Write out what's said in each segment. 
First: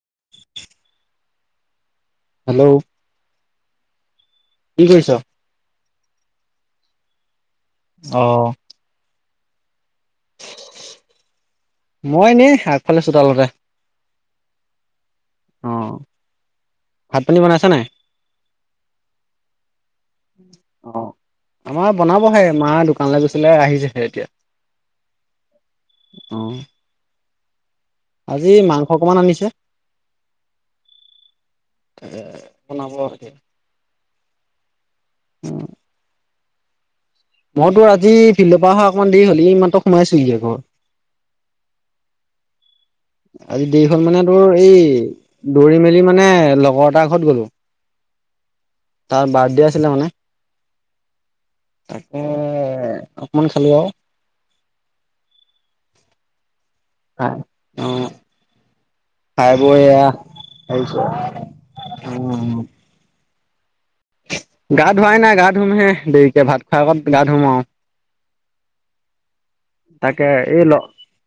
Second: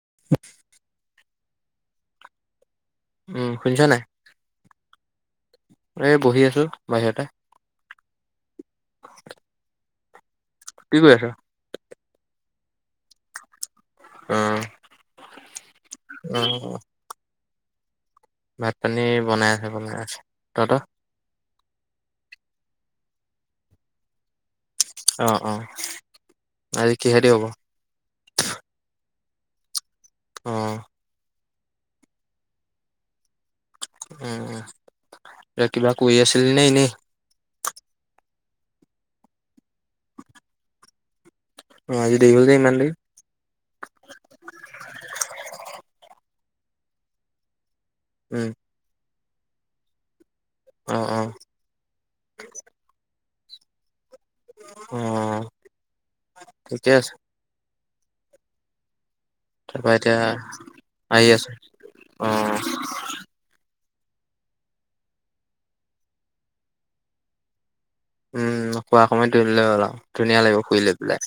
[inaudible] Hello. উম শুনিছা নাই কি কৰিছ? এ বহি আছোঁ বাহিৰতে। অহ। [inaudible] কি কৰি আছ মই নি আগফালে চোতালতে আহ অ', আহ [unintelligible] বনাইছা নাই ভাত পানী বনাই আছে বনাই আছে তহত অ', আমাৰ বনাবহে মা দোকানলৈ গৈছিলে আহিছেহে এতিয়া। অ' অ', অ'। আজি কিহেদি হব? আজি মাংস অকমান আনিছে। অ'। [unintelligible] উম এ কিবা কৰি আছিল নাই ন। মইতোৰ আজি ফিল্ডৰ পৰা অহা অকণমান দেৰি হ'লি ইমানতো সোমাইছোহি ঘৰ। অ' আজি দেৰি [unintelligible] মান আজি [unintelligible] মানে তোৰ এই দৌৰি মেলি মানে লগৰ এটাৰ ঘৰত গ'লো উম তাৰ বাৰ্থডে আছিলে মানে অ অ তাকে [unintelligible] খালেও অ ঠিকে আছে আহ তাৰপা এতিয়া আহি [unintelligible] আছো অ উ গা ধুৱাই নাই গা ধুমহে দেৰিকে ভাত খোৱাৰ আগত গা ধুম আৰু। উম খোৱা কমাই [unintelligible] ধুনীয়া লাগিব শুই লৈ পেলাই।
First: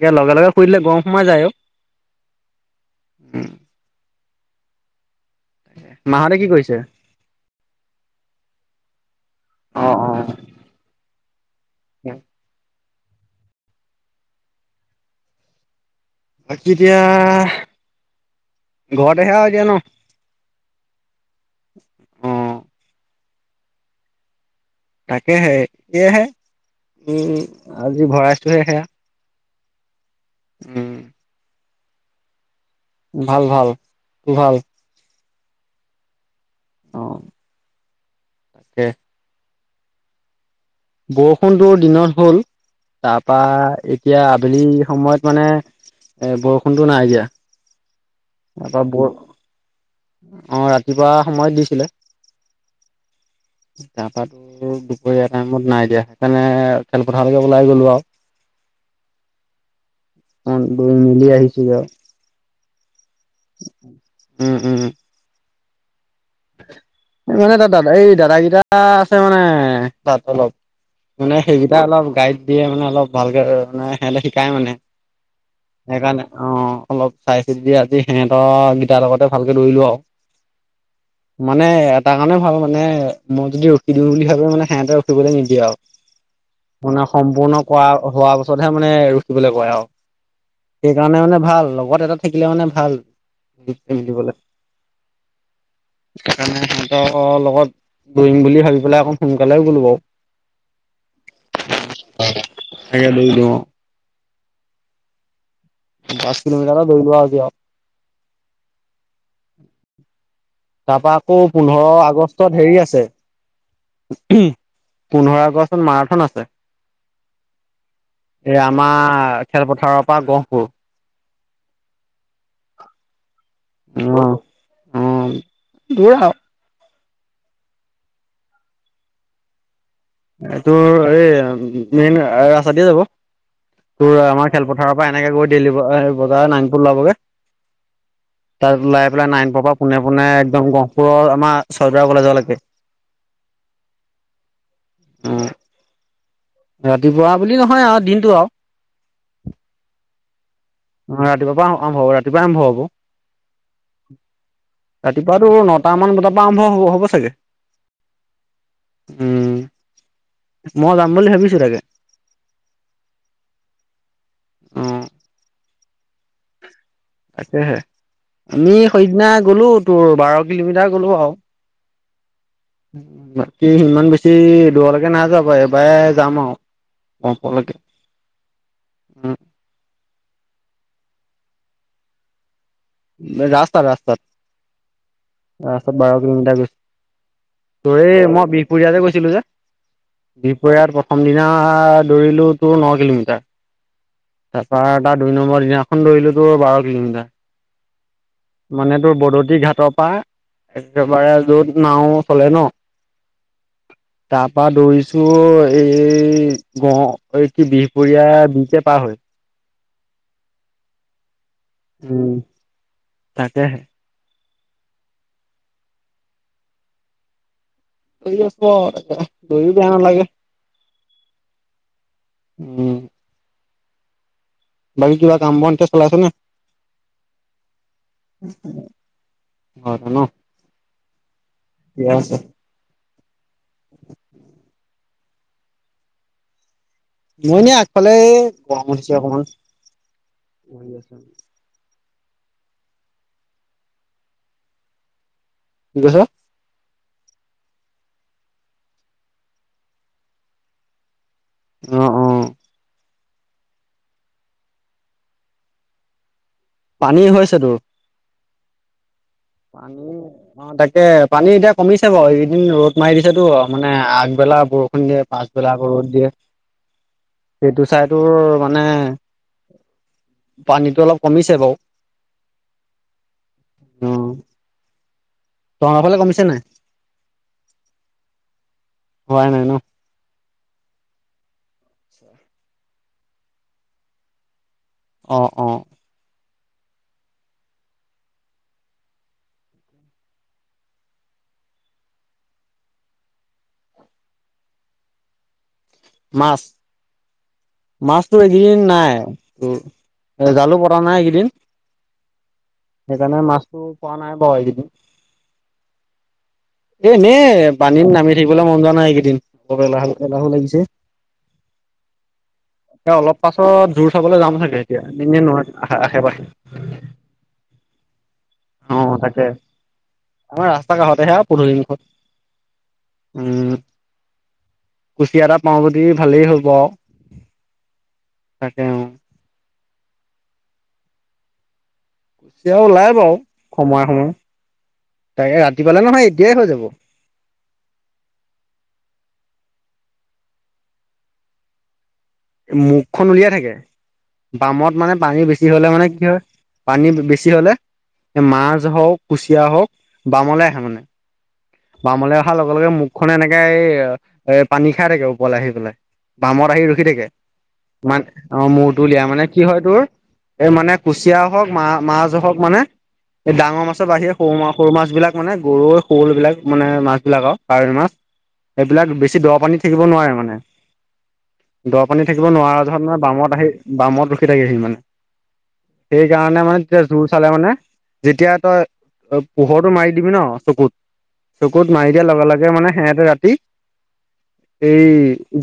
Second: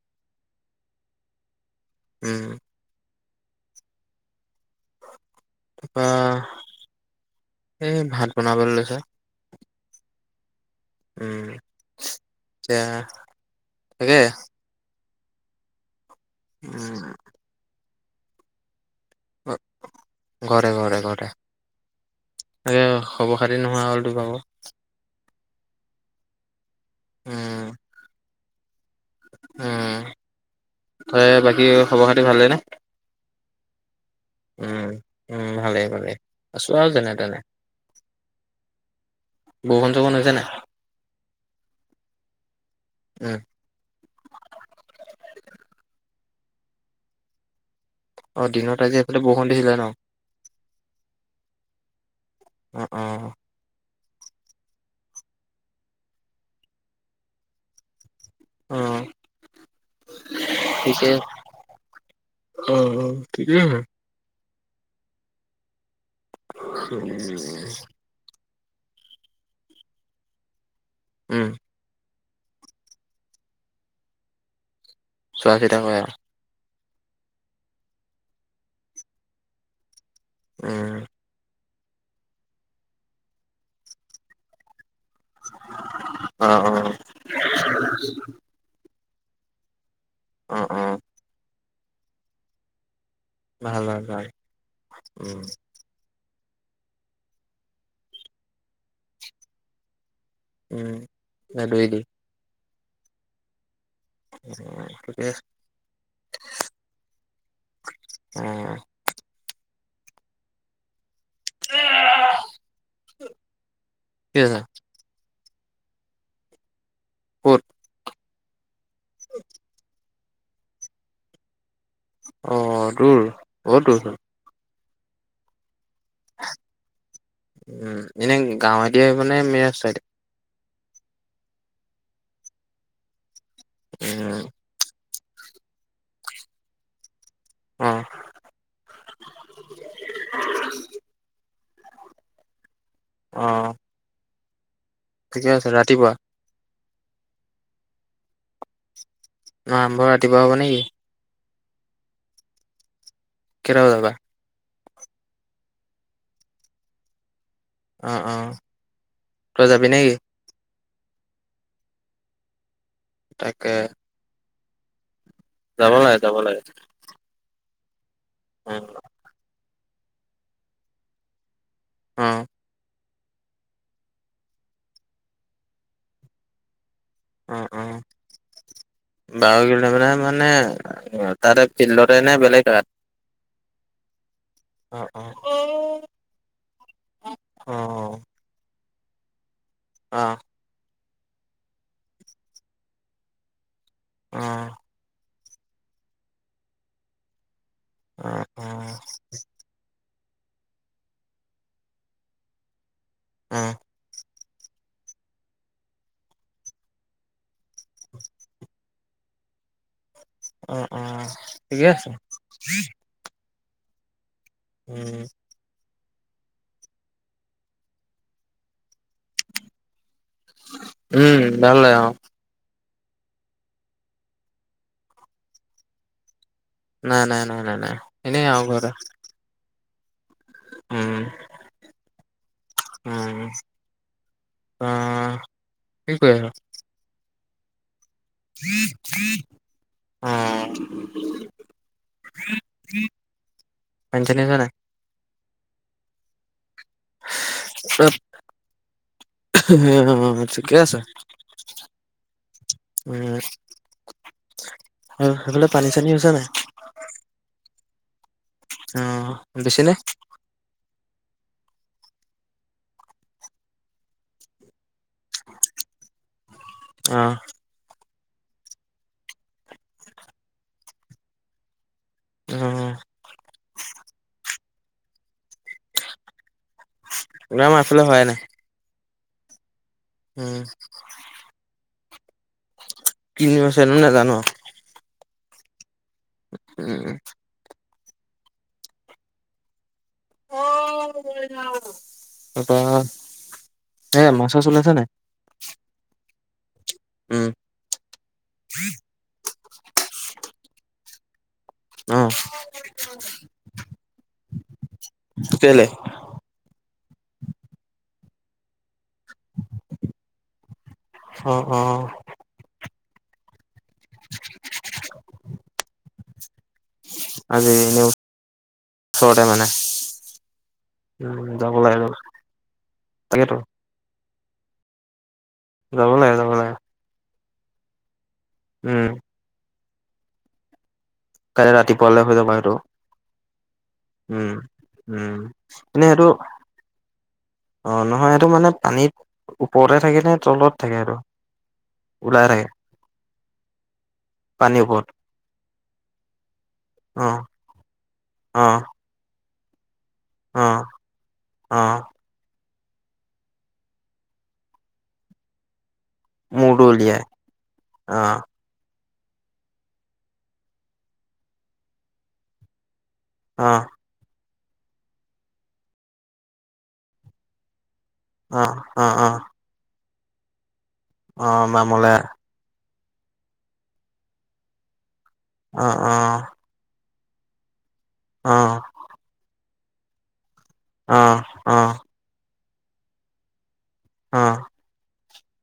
এতিয়া লগে লগে শুই দিলে গৰম সোমাই যায় আৰু। উম। উম। মাহতে কি কৰিছে? এ ভাত বনাবলৈ লৈছো। অ অ উম আচ [inaudible] বাকী এতিয়া ঘৰতেহে আৰু এতিয়া ন ঘৰে ঘৰে ঘৰে অ [inaudible] খবৰ খাতি নোহোৱা হ'লতো পা তাকেহে সয়েহে উম আজি ভৰাইছোহে সেয়া। [unintelligible] উম বাকী খবৰ-খাতি ভালেই নে? ভাল ভাল, তোৰ ভাল? উম, উম ভালেই ভালেই আছো আৰু অ যেনে তেনে। তাকে। [unintelligible] য মানহ জানে। বৰষুণটোৰ দিনত হ'ল। তাৰ উম, পৰা এতিয়া আবেলি সময়ত মানে এ বৰষুণতটো নাই অ', দিয়া। দিনত আজি এইফালে বৰষুণ দিছিলে ন? তাৰপৰা [unintelligible] ৰাতিপুৱা সময় দিছিলে। উ উম। তাৰ পৰাতো দুপৰীয়া টাইমত নাই দিয়া, সেইকাৰণে খেলপথাৰলৈকে ওলাই গ'লো আৰু। অ', অ' গৈ ঠিকে মিলি আহিছো যাও। অ' অ' ঠিকেইছে ন? উম উম উম। মানে তাত দাদা এই দাদাকেইটা আছে মানে তাত অলপ মানে উম, সেইকেইটা অলপ গাইড দিয়ে মানে অলপ ভালকে মানে সিহঁলে শিকাই মানে। চোৱা চিতা কৰে আৰু সেইকাৰণে অ'। অলপ চাই চি দি আজি সিহঁতৰ গিটাৰ লগতে ভালকে দৌৰিলো আৰু। উম। মানে এটা কাৰণে ভাল মানে মই যদি ৰখি দিওঁ বুলি ভাবে মানে সিহতে নিদিয়ে আৰু, অ', অ', মানে সম্পূৰ্ণ কৰা হ পিছতহে মানে থিকিবলৈ কয় আৰু, অ', অ', সেইকাৰণে মানে ভাল লগত এটা থাকিলে মানে ভাল। ভাল ভাল মিলিবলে। ভাল উম। সেইকাৰণে সিহতৰ লগত ডং বুলি ভাবি পেলাই অকণ সোনকালে গ'লো বাৰু। উম নদবৰি। [unintelligible] [unintelligible] দহ কিলোমিটাৰ এটা দৰিলো আজি অ'। আৰু। তাৰপা আকৌ, পোন্ধৰ আগষ্টত হেৰি আছে, কি আছে পোন্ধৰ [unintelligible] মাৰাথন আছে। ঘোট এ আমাৰ খেলপথাৰৰ পৰা গহপুৰ। আহ দূৰ বহুত দূৰ। উম দূৰা উ এনে গাঁৱ এ দ আহ মানে মিৰা চ এ তোৰ এই মেইন ৰাস্তা দিয়ে যাব, তোৰ উম, আমাৰ খেলপথাৰ এনেকে গৈ, দেইলি ব বজাৰ নাংটো উলাবগে। অ'। তাত উলাই, পেলাই নাইনপুৰৰ পৰা পোনে, পোনে একদম গহপুৰৰ আমাৰ ছয়দুৱাৰ কলেজ লেকে। অ'। উম, ঠিকে আছে, ৰাতিপুৱা। ৰাতিপুৱা বুলি নহয়, আৰু দিনটো আৰু। আৰম্ভ ৰাতিৰপা হ'ব নেকি? অ', ৰাতিপুৱা পৰা আৰম্ভ হ'ব, ৰাতিপুৱা আৰম্ভ হ'ব। কেইটা বজাৰ পৰা? ৰাতিপুৱাতো নটামান বজাৰ পৰা আৰম্ভ হ'ব, হ'ব চাগে। অ', অ', উম তই যাবি নেকি? মই যাম বুলি ভাবিছো তাকে। তাকে। উম। যাবলাগে, যাবলাগে। তাকেহে, আমি সেইদিনা গ'লো তোৰ বাৰ কিলোমিটাৰ গ'লো আৰু। উম। বাকী, ইমান বেছি দূৰলৈকে নাই যোৱা বাৰু এইবাৰে যাম আৰু। অ', গহপুৰলৈকে উম, অ', বাৰ [unintelligible] মানে অ', তাতে ফিল্ডতে নে বেলেগ জেগাত। ৰাস্তাত, অ', অ', অ', ৰাস্তাত। ৰাস্তাত বাৰ কিলোমিটাৰ গৈছোঁ। তোৰ হেই মই বিহ পুৰীয়া যে গৈছিলোঁ যে, অ', অ', বিহপুৰীয়াত প্ৰথম দিনা দৌৰিলো তোৰ ন কিলোমিটাৰ। অ', তাৰপৰা এটা দুই নম্বৰ দিনাখন দৌৰিলো তোৰ বাৰ কিলোমিটাৰ। অ', মানে তোৰ বদতি ঘাটৰ পৰা একেবাৰে য'ত নাও চলে ন। উম। তাৰপৰা দৌৰিছো, এই গহ এই কি বিহপুৰীয়া এ বিহপুৰীয়া পাৰ হৈ। উম, উম, ঠিকে আছে। তাকেহে। [inaudible] দৌৰি আছ, দৌৰি বেয়া নালাগে। উম, ভাল লাগে অ'। উম। বাকী কিবা কাম বন এতিয়া চলাইছ নে। নাই-নাই-নাই-নাই-নাই, এনেই ঘৰত ঘ ন' [unintelligible] [unintelligible] উম, অ', কি কৰি আছ মইনে আগফালে গৰম উঠছ অকমান পঞ্চ নিিশ ন গহ ঠিকে আছে অ অ উ আৰু সেইফালে পানী চানী হৈছে নাই পানী হৈছে তোৰ। অ'। বেছি নে পানী অ', তাকে। পানী এতিয়া কমিছে বাৰু, এইকেইদিন ৰ'দ মাৰি দিছে তোৰ মানে, আগবেলা বৰ দিয়ে পাছবেলা আকৌ ৰ'দ দিয়ে, অ', সেইটো চাইড ত মানে পানীটো অলপ কমিছে বাৰু। অহ, টঙাৰ ফালে কমিছে নাই গ্ৰাম আচল হয় ন হোৱাইই নাই ন উম কিনিবছ ন নে জানো অ অ উম উম তপৰা এ মাছাছ ওলাইছে নাই মাছ উম, মাছতটো এদিন নাই এ জালো পৰা নাই এইকেইদিন উম সেইকাৰণে মাছটো পোৱা নাই বাৰু এইকেইদিন কেলে এনে পানীত নামি থাকিবলৈ মন যোৱা নাই এইকেই দ লাহ লাহো লাগিছে অ', অ', এ অলপ পাছত জোৰ চাবলৈ যাম চাগে এতিয়া এনে নোৱাৰ আশে পাশে আজি এনে অ ওচৰতে তাকে মানে আমাৰ ৰাস্তা কাষতে সেয়া উম, যাব লাগে যাব তাকেতো উম কুচিয়া এটা পাওঁ বুলি যাব লাগে ভালেই যাব হ'ব লাগে আৰু তাকে অ উম, কাল ৰাতি কুচিয়া ওলাই বাৰু সময়ে সময়ে উম উম তাকে ৰাতি পালে এনেই নহয় আৰুটো এতিয়াই হৈ যাব অ নহয় এইটো মানে পানীত ওপৰতে থাকে নে তলত থাকে এই মুখখন উলিয়াই থাকে পানীৰ বামত ওপৰত মানে পানী বেছি হলে মানে কি হয় পানী অ', বেছি হলে মাছ অ', হওক কুচিয়া হওক বামলে আহে অ', মানে অ', বামলৈ অহাৰ লগে লগে মুখ খনে এনেকে এই এ পানী খাই থাকে ওপৰলৈ আহি পেলাই বামত আহি মূৰটো ৰখি উলিয়াই থাকে ইমান অ মোৰ তলিয়া মানে কি হয় তোৰ এই মানে কুচিয়া হওক মা মাছ হওক মানে এই ডাঙৰ অ', মাছৰ বাহিৰে সৰু মা সৰু মাছ বিলাক মানে গৰৈ শ'ল বিলাক মানে মাছ বিলাক আৰু কাৱৈী মাছ অ', এইবিলাক অ', বেছি অ', দৰ পানী থাকিব নোৱাৰে মানে অ', দৰ বামলৈ পানী থাকিব নোৱাৰা ত মানে বামত আহি বামত ৰখি থাকিহি মানে অ', অ', সেইকাৰণে মানে তেতিয়া জোৰ চালে মানে যেতিয়া অ', তই অ', অ পোহৰটো মাৰি দিবি ন চকুত অ চকুত মাৰি দিয়া লগে লগে মানে সিহঁতে ৰাতি অ', এই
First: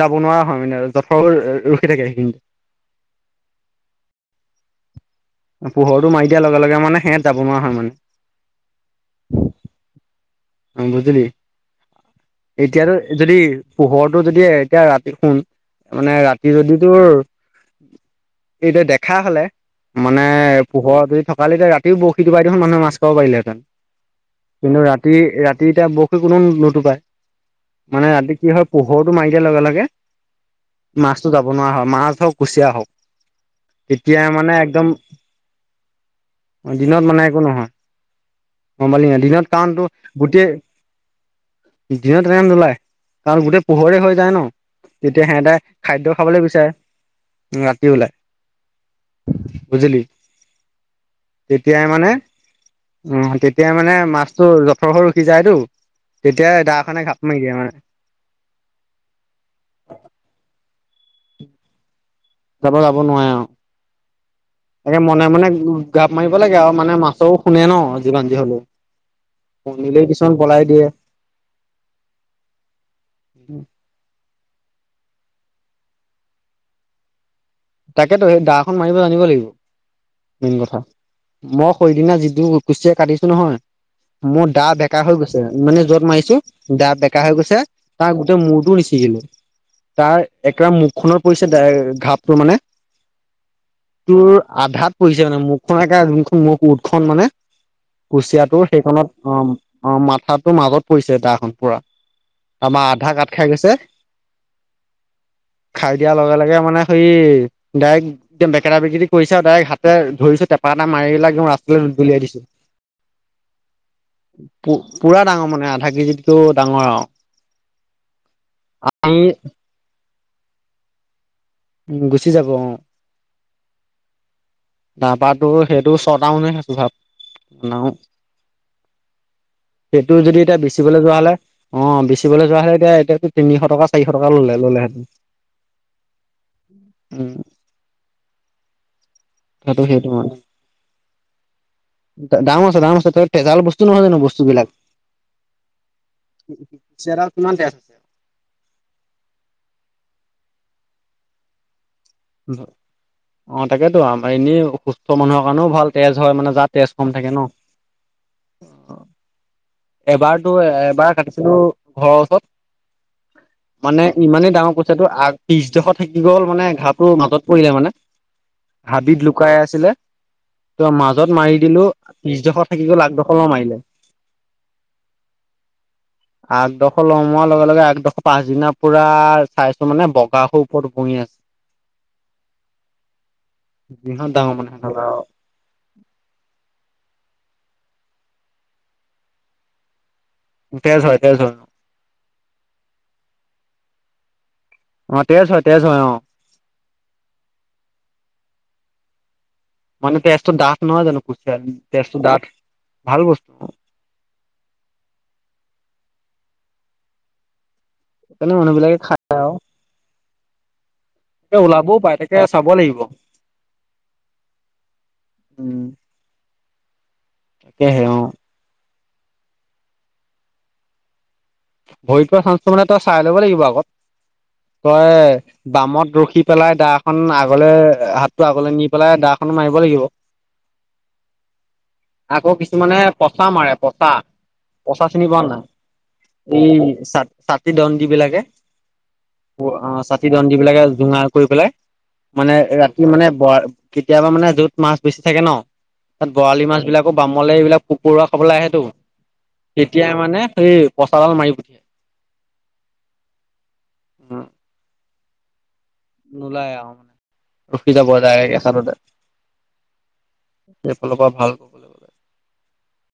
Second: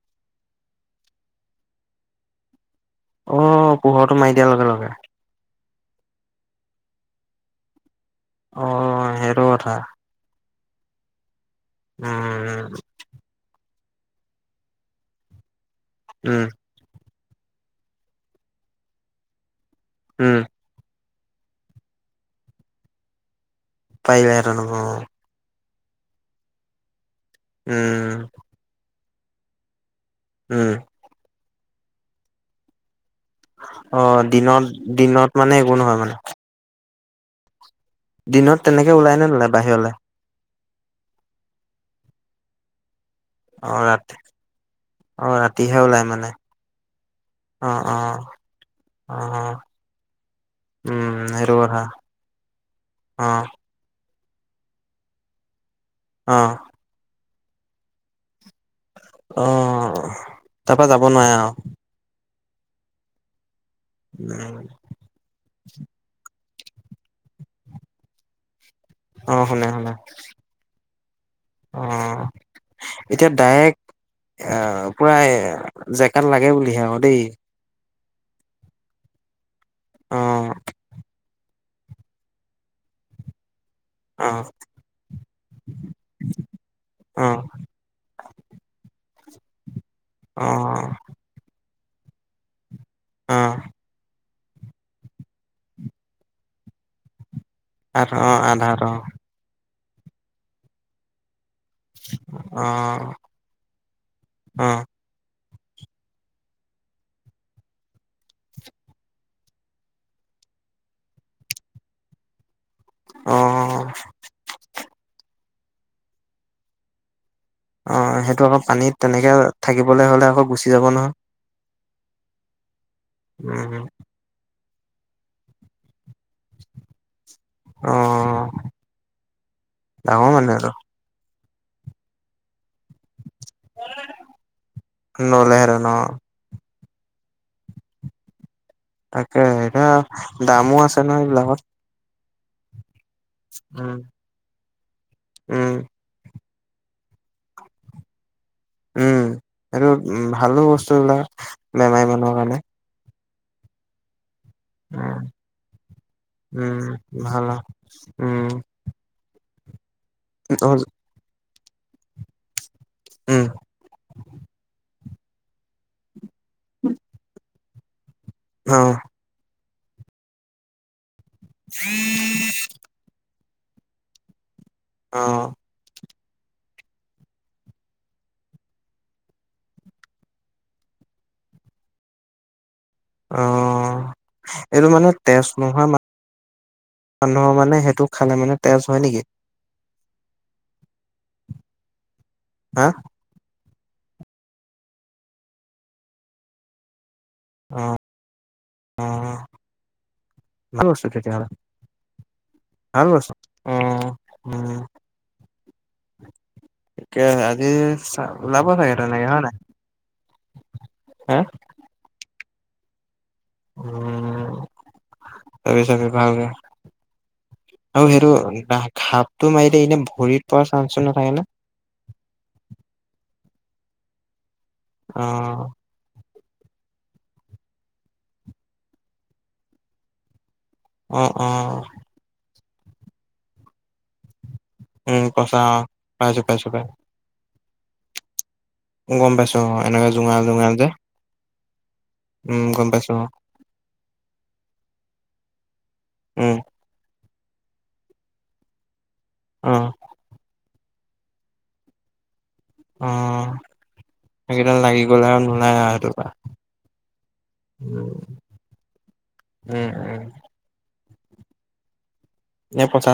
যাব নোৱাৰা হয় মানে আৰু যথৰ ৰখি থাকে সেইখিনিতে অ পোহৰটো মাৰি দিয়াৰ লগে লগে পোহৰটো মাৰি দিয়াৰ লগে লগে মানে সেহঁত যাব নোৱাৰা হয় মানে অ সেইটো কথা অ বুজিলি উম, এতিয়া আৰু যদি পোহৰটো যদি এতিয়া ৰাতি শুন মানে উম, ৰাতি যদি তোৰ এইটো দেখা হলে মানে উম, পোহৰ দুইত থকা হ'লে ৰাতিও বৰশী টো বাই দে মানুহে মাছ খাব পাৰিলে হয় পাৰিলেহেতেন ৰাতি এতিয়া বৰশী কোনো নুতুপাই মানে উম, ৰাতি কি হয় পোহৰটো মাৰি দিয়াৰ লগে লগে উম, মাছতো যাব নোৱাৰা হয় মাছ ধৰক কুচিয়া হওক অ তেতিয়াই মানে দিনত একদম দিনত মানে একো নহয় মানে দিনত মানে একো নহয় দিনত গম তেনেকে পালি ওলাই নাই নে দিনত নলে কাৰণতো বাহিৰলৈ গোটেই দিনত ৰাম নলাই কাৰণ গোটেই অ', পোহৰে ৰাতি হৈ যায় ন তেতিয়া অ', সিহঁতে ৰাতিহে ওলাই খাদ্য মানে খাবলৈ বিচাৰে অ ৰাতি অ ওলাই অ বুজিলি উম সেইটো কথা তেতিয়াই মানে উ অ', তেতিয়া মানে মাছ জথৰ স ৰখি যায় টো অ', তেতিয়া দা খনে ঘাপ মাৰি দিয়ে মানে অহ তাৰ পৰা যাব নোৱাৰে আৰু যাব যাব নোৱাৰে আৰু আৰু তাকে মনে মনে গাপ মাৰি লাগে আৰু মানে মাছৰ শুনে ন যিমান যি হলেও অ শুনে শুনে কনিলেই কিছুমান পলাই দিয়ে অ এতিয়া ডাইৰেক্ট আহ পুৰা জেকাত লাগে বুলিহে অ দেই তাকেতো সেই দাখন মাৰিব জানিব লাগিব অ মেইন কথা মই সেইদিনা যিটো কুচিয়া কাটিছো নহয় [inaudible] মোৰ দা বেকা হৈ গৈছে মানে যত মাৰিছো দা অ বেকা হৈ গৈছে তাৰ গোটেই মূৰটো নিচি গিলো তাৰ অ একটা মুখ খত পৰিছে ঘাপটোৰ মানে আহ তোৰ আধাত পৰিছে মানে মুখখননেে যোনখন মুখ উঠখনন মানে আঠ অ কুচিয়াটোৰ আধাত সেইখনত অ অ মাথাটোৰ মাজত পৰিছে তাখনন পুৰা অ আমাৰ আধাৰ কাৰ্ড খাই গৈছে অ খাই দিয়াৰ লগে লগে মানে সে ডাইৰেক্ট একম বেকেটা বেকেট কৰিছে আৰু ডাইৰেক্ট হাতে ধৰিছো টেপা এটা মাৰি পিলাক একম ৰাস্তালৈ দলিয়াই দিছো অ পুৰা ডাঙৰ মানে আধা কেজিতকেও ডাঙৰ আৰু অ সেইটো আকৌ পানীত আমি তেনেকে থাকিবলৈ হ'লে আকৌ গুচি যাব নহয় উম গুচি যাব অ উম তাৰপৰাটো সেইটো ছটাওনেছো ভাব অ সেইটো ডাঙৰ যদি মানুহ এতিয়া বিচিবলৈ যোৱা হ'লে অ বেচিবলৈ যোৱা হলে এতিয়া এতিয়াতো তিনিশ টকা চাৰিশ টকা ললে ল'লেহেতেন আৰু ললেহেঁতেন অ উম তাকে সেইটো এয়া সেইটো মানে দামো আছে নহ এইবিলাকত দাম আ দাম আছে ত তেজাল বস্তু উম নহয় জানো বস্তু বিলাক উম পিছে এটাত কিমানকে উম এইটো উ ভালো বস্তুবিলাক বেমাৰী মানুহৰ কাৰণে অ, তাকেই তো এনেই সুস্থ উম, মানুহৰ কাৰণেও ভাল তেজ হয়, মানে যাৰ তেজ কম উম, থাকে ভাল ন'। [inaudible] এবাৰতো এবাৰ কাটিছিলো ঘৰৰ ওচৰত। উম, মানে ইমানেই ডাঙৰ কইছ সেইটো আগ পিছ দখৰ থাকি গ'ল মানে ঘাঁপটো মাজত পৰিলে মানে অ', হাবিত লুকাই আছে আছিলে, মাজত মাৰি দিলো পিছদখৰ থাকি গ'ল আগদখৰ লৰ মাৰিলে। অ', আঠডোখৰ লমোৱাৰ লগে লগে আঠডোখৰ পাছদিনাাৰ পুৰা চাইছো মানে বগা সো ওপৰত বহি আছে [inaudible] অ ইহঁত ডাঙৰ এইটো মানে সিহঁতৰ তেজ নোহোৱা মানুহক মানে সেইটো খালে মানে তেজ হয় নেকি তেজ হয় তেজ হয় হা অ তেজ হয় তেজ অ অ অ মানুহ তেজটো দাঠ ভাল নহয় বস্তু জানো তেতিয়াহ'লে তেজটো দাঠ ভাল বস্তু অ', উম'। এ আজি সেইকাৰণে ওলাব মানুহ লাগে বিলাকে খাই তেনেকে হয় নাই হা তাকে ওলাবয়ো পাই তাকে চাব লাগিব। উ' তাকে উম চাগে ভালেকে তাকেহে আৰু অ সেইটো ঘাপটো মাৰিলে এনে ভৰিত পৰাৰ চাঞ্চটো নাথাকেনে? ভৰিত পৰা চাঞ্চটো মানে তই চাই ল'ব লাগিব আগত অ', তই বামত ৰখি পেলাই দা খন আগলে হাতটো আগলে নি পেলাই দাখনো মাৰিব লাগিব। অহ, অহ, আকৌ কিছুমানে পচা মাৰে পচা। পচা উম, চিনি পোৱা পচা নাই অ, পাইচো। এই চ ছাতি দণদি বিলাকে, গম পাইছো অ এনেকে চাতি জোঙাল দন্দ জোঙাল বিলাকে যে জোঙাৰ কৰি পেলাই, মানে উম গম ৰাতি পাইছো অ মানে কেতিয়াবা মানে যত মাছ বেছি থাকে ন। তাত উম বৰালি মাছ বিলাকো বামলে এইবিলাক পোক পৰুৱা খাবলৈ আহেতো। অ তেতিয়া মানে সেই, পচাডাল মাৰি পঠিয়াই। অ, সেইকেইদাল লাগি গ'লে আৰু নোলাই আৰু। সেইটোৰ পৰা নোলাই আৰু মানে ৰখি উম যাব উম উম এচাততে। ফালৰ পৰা ভাল। এই পচা